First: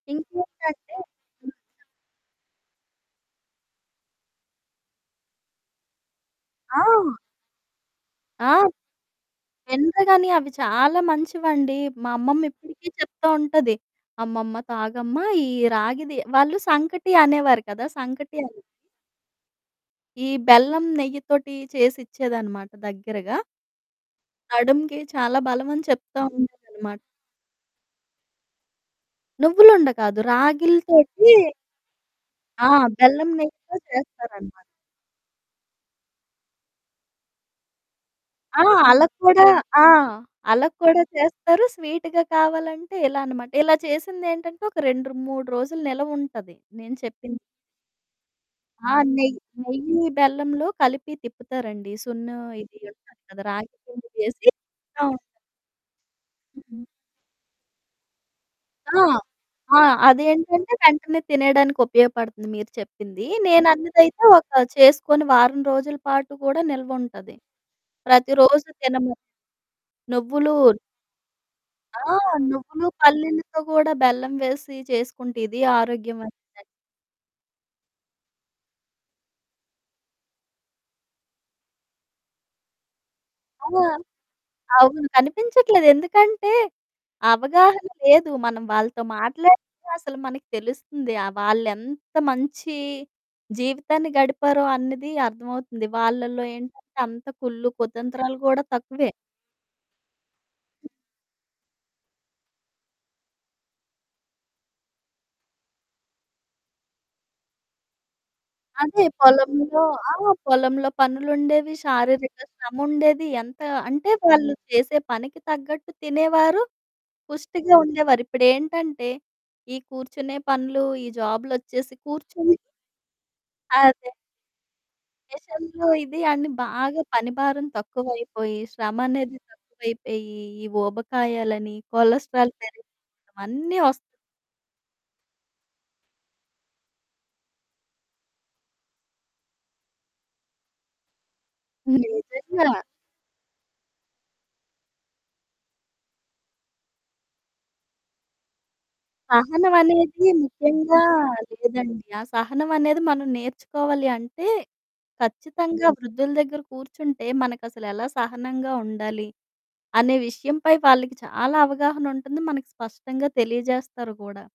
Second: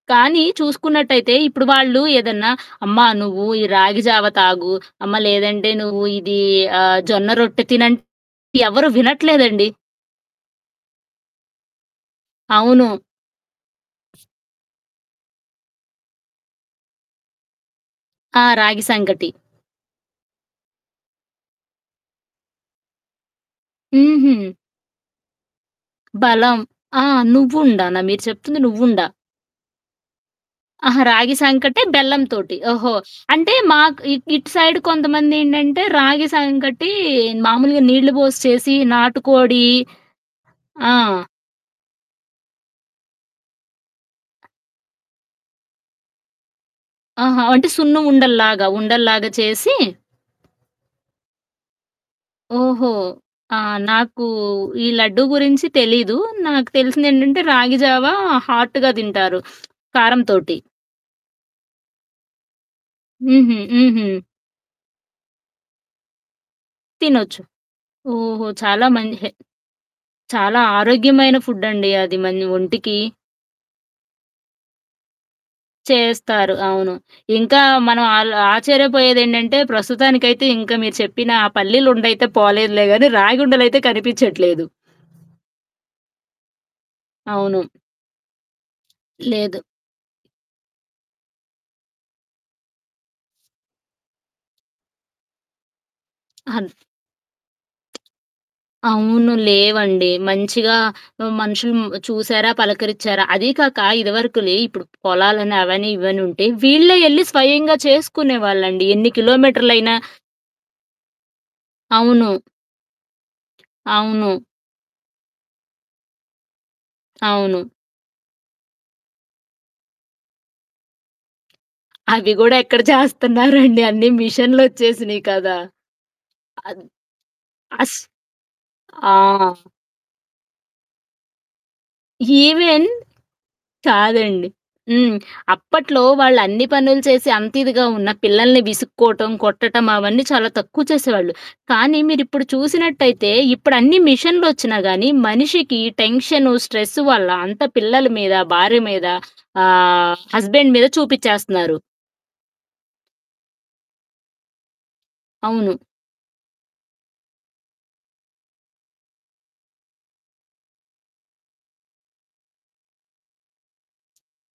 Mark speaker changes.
Speaker 1: కానీ,
Speaker 2: ఇంట్లోకంటే
Speaker 1: చూసుకున్నట్టయితే,
Speaker 2: హ్మ్.
Speaker 1: ఇప్పుడు వాళ్ళు ఏదన్నా అమ్మా! నువ్వూ ఈ రాగి జావ తాగు. అమ్మ! లేదంటే నువ్వు ఇదీ
Speaker 2: ఆ!
Speaker 1: ఆహ్, జొన్న రొట్టె తినంటే
Speaker 2: ఆ!
Speaker 1: ఎవరూ వినట్లేదండి.
Speaker 2: వినరు గానీ అవి చాలా మంచివండి. మా అమ్మమ్మ ఇప్పుడికీ
Speaker 1: అవును.
Speaker 2: చెప్తా ఉంటది. "అమ్మమ్మ తాగమ్మ ఈ రాగిది" వాళ్ళు సంకటి అనేవారు కదా! సంకటి
Speaker 1: ఆ!
Speaker 2: అని.
Speaker 1: రాగి సంకటి.
Speaker 2: ఈ బెల్లం, నెయ్యితోటి చేసిచ్చేదనమాట దగ్గరగా.
Speaker 1: హుహు.
Speaker 2: నడుముకి చాలా బలమని చెప్తా
Speaker 1: బలం.
Speaker 2: ఉండేదనమాట.
Speaker 1: ఆ! నువ్వుండానా? మీరు చెప్తుంది నువ్వుండా!
Speaker 2: నువ్వులుండ కాదు
Speaker 1: ఆహా!
Speaker 2: రాగిలితోటీ
Speaker 1: రాగి సంకటే బెల్లం తోటి.
Speaker 2: ఆ!
Speaker 1: ఓహో!
Speaker 2: బెల్లం,
Speaker 1: అంటే,
Speaker 2: నెయ్యితో
Speaker 1: మాకు ఇ ఇటు
Speaker 2: చేస్తారనమాట.
Speaker 1: సైడ్ కొంతమందేంటంటే, రాగి సంకటీ మాములుగా నీళ్ళు బోసి
Speaker 2: ఆ!
Speaker 1: చేసి,
Speaker 2: అలాగ కూడా
Speaker 1: నాటుకోడి
Speaker 2: ఆ! అలాగ
Speaker 1: ఆ!
Speaker 2: కూడా చేస్తారు. స్వీటుగా కావాలంటే ఇలా అనమాట. ఇలా చేసిందేంటంటే, ఒక రెండ్రు 3 రోజులు నిలవుంటది నేను చెప్పింది.
Speaker 1: ఆహా! అంటే, సున్ను ఉండల్లాగా.
Speaker 2: ఆ
Speaker 1: ఉండల్లాగా
Speaker 2: నెయ్
Speaker 1: చేసి
Speaker 2: నెయ్యి, బెల్లంలో కలిపి తిప్పుతారండి సున్నో ఇది
Speaker 1: ఓహో!
Speaker 2: ఉంటది కదా!
Speaker 1: ఆ!
Speaker 2: రాగి పిండి
Speaker 1: నాకూ
Speaker 2: వేసి
Speaker 1: ఈ
Speaker 2: ఆ!
Speaker 1: లడ్డూ గురించి తెలీదు. నాకు
Speaker 2: హుహు.
Speaker 1: తెలిసిందేంటంటే, రాగి జావా హాట్‌గా
Speaker 2: ఆ!
Speaker 1: దింటారు
Speaker 2: ఆ!
Speaker 1: కారంతోటి.
Speaker 2: అదేంటంటే, వెంటనే తినెయడానికి ఉపయోగపడతంది మీరు చెప్పింది.
Speaker 1: హుహు. హుహు.
Speaker 2: నేనన్నదైతే ఒక చేసుకొని వారం రోజులు పాటు కూడా నిల్వుంటది.
Speaker 1: తినొచ్చు. ఓహో!
Speaker 2: ప్రతిరోజు
Speaker 1: చాలా మన్
Speaker 2: తినము.
Speaker 1: హె
Speaker 2: నువ్వులూ
Speaker 1: చాలా
Speaker 2: ర్
Speaker 1: ఆరోగ్యమైన ఫుడ్డండి
Speaker 2: ఆ!
Speaker 1: అది మన
Speaker 2: నువ్వులు,
Speaker 1: ఒంటికి.
Speaker 2: పల్లీలతో గూడా బెల్లం వేసి చేసుకుంటే ఇది ఆరోగ్యమైనదే.
Speaker 1: చేస్తారు. అవును. ఇంకా మనం ఆల్ ఆశ్చర్యపోయేదేంటంటే, ప్రస్తుతానికైతే ఇంక మీరు చెప్పిన ఆ పల్లీలుండైతే పోలేదులే గానీ,
Speaker 2: ఆ!
Speaker 1: రాగుండలయితే కనిపిచ్చట్లేదు.
Speaker 2: అవును కనిపించట్లేదు. ఎందుకంటే,
Speaker 1: అవును.
Speaker 2: అవగాహన లేదు. మనం వాళ్ళతో
Speaker 1: లేదు.
Speaker 2: మాట్లాడితే అసలు మనకి తెలుస్తుంది. ఆ! వాళ్ళెంత మంచీ జీవితాన్ని గడిపారో అన్నది అర్థమవుతుంది. వాళ్లల్లో
Speaker 1: అన్
Speaker 2: ఏంటంటే, అంత కుళ్ళు, కుతంత్రాలు గూడా తక్కువే.
Speaker 1: అవును. లేవండి. మంచిగా ఆహ్, మనుషులు మ్ చూశారా, పలకరిచ్చారా. అదీ కాక ఇదివరకులే ఇప్పుడు పొలాలని, అవని, ఇవనుంటే వీళ్ళే యెళ్ళి స్వయంగా చేసుకునేవాళ్ళండి
Speaker 2: అదే.
Speaker 1: ఎన్ని
Speaker 2: పొలంలో
Speaker 1: కిలోమీటర్లయినా
Speaker 2: ఆ! పొలంలో పనులుండేవి,
Speaker 1: అవును.
Speaker 2: శారీరక శ్రముండేది. ఎంతా అంటే,
Speaker 1: అవును.
Speaker 2: వాళ్ళు చేసే పనికి తగ్గట్టు తినేవారు,
Speaker 1: అవును.
Speaker 2: పుష్టిగా ఉండేవారు. ఇప్పుడేంటంటే, ఈ కూర్చునే పనులూ, ఈ జాబులొచ్చేసి
Speaker 1: అవి
Speaker 2: కూర్చొని
Speaker 1: గూడా ఎక్కడ జేస్తన్నారండి? అన్ని
Speaker 2: అదే.
Speaker 1: మిషన్లొచ్చేసినియి కదా!
Speaker 2: మిషన్లు ఇది అని
Speaker 1: అద్
Speaker 2: బాగా పని భారం
Speaker 1: అస్
Speaker 2: తక్కువైపోయి,
Speaker 1: ఆ!
Speaker 2: శ్రమనేది తక్కువైపోయీ, ఈ ఊబకాయాలనీ, కొలస్ట్రార్
Speaker 1: ఈవెన్
Speaker 2: పెరిగిపోవటం, అన్నీ వస్
Speaker 1: కాదండి. హ్మ్. అప్పట్లో వాళ్ళన్ని పనులు చేసి అంతిదిగా ఉన్నా, పిల్లలని విసుక్కోటం, కొట్టటం అవన్నీ చాలా తక్కువ చేసేవాళ్ళు. కానీ మీరిప్పుడు
Speaker 2: నిజంగా.
Speaker 1: చూసినట్టయితే ఇప్పుడన్ని మిషన్లొచ్చినా గానీ మనిషికి టెన్షను, స్ట్రెస్సు వల్ల అంతా పిల్లల మీద, భార్య మీద, ఆహ్,
Speaker 2: సహనవనేది
Speaker 1: హస్బెండ్ మీద
Speaker 2: ముఖ్యంగా
Speaker 1: చూపిచ్చేస్తన్నారు.
Speaker 2: లేదండి. ఆ సహనవనేది మనం నేర్చుకోవాలి అంటే,
Speaker 1: అవును.
Speaker 2: ఖచ్చితంగా వృద్ధుల దగ్గర కూర్చుంటే మనకసలెలా సహనంగా ఉండాలి అనే విషయంపై వాళ్ళకి చాలా అవగాహనుంటంది. మనకి స్పష్టంగా తెలియజేస్తారు గూడా.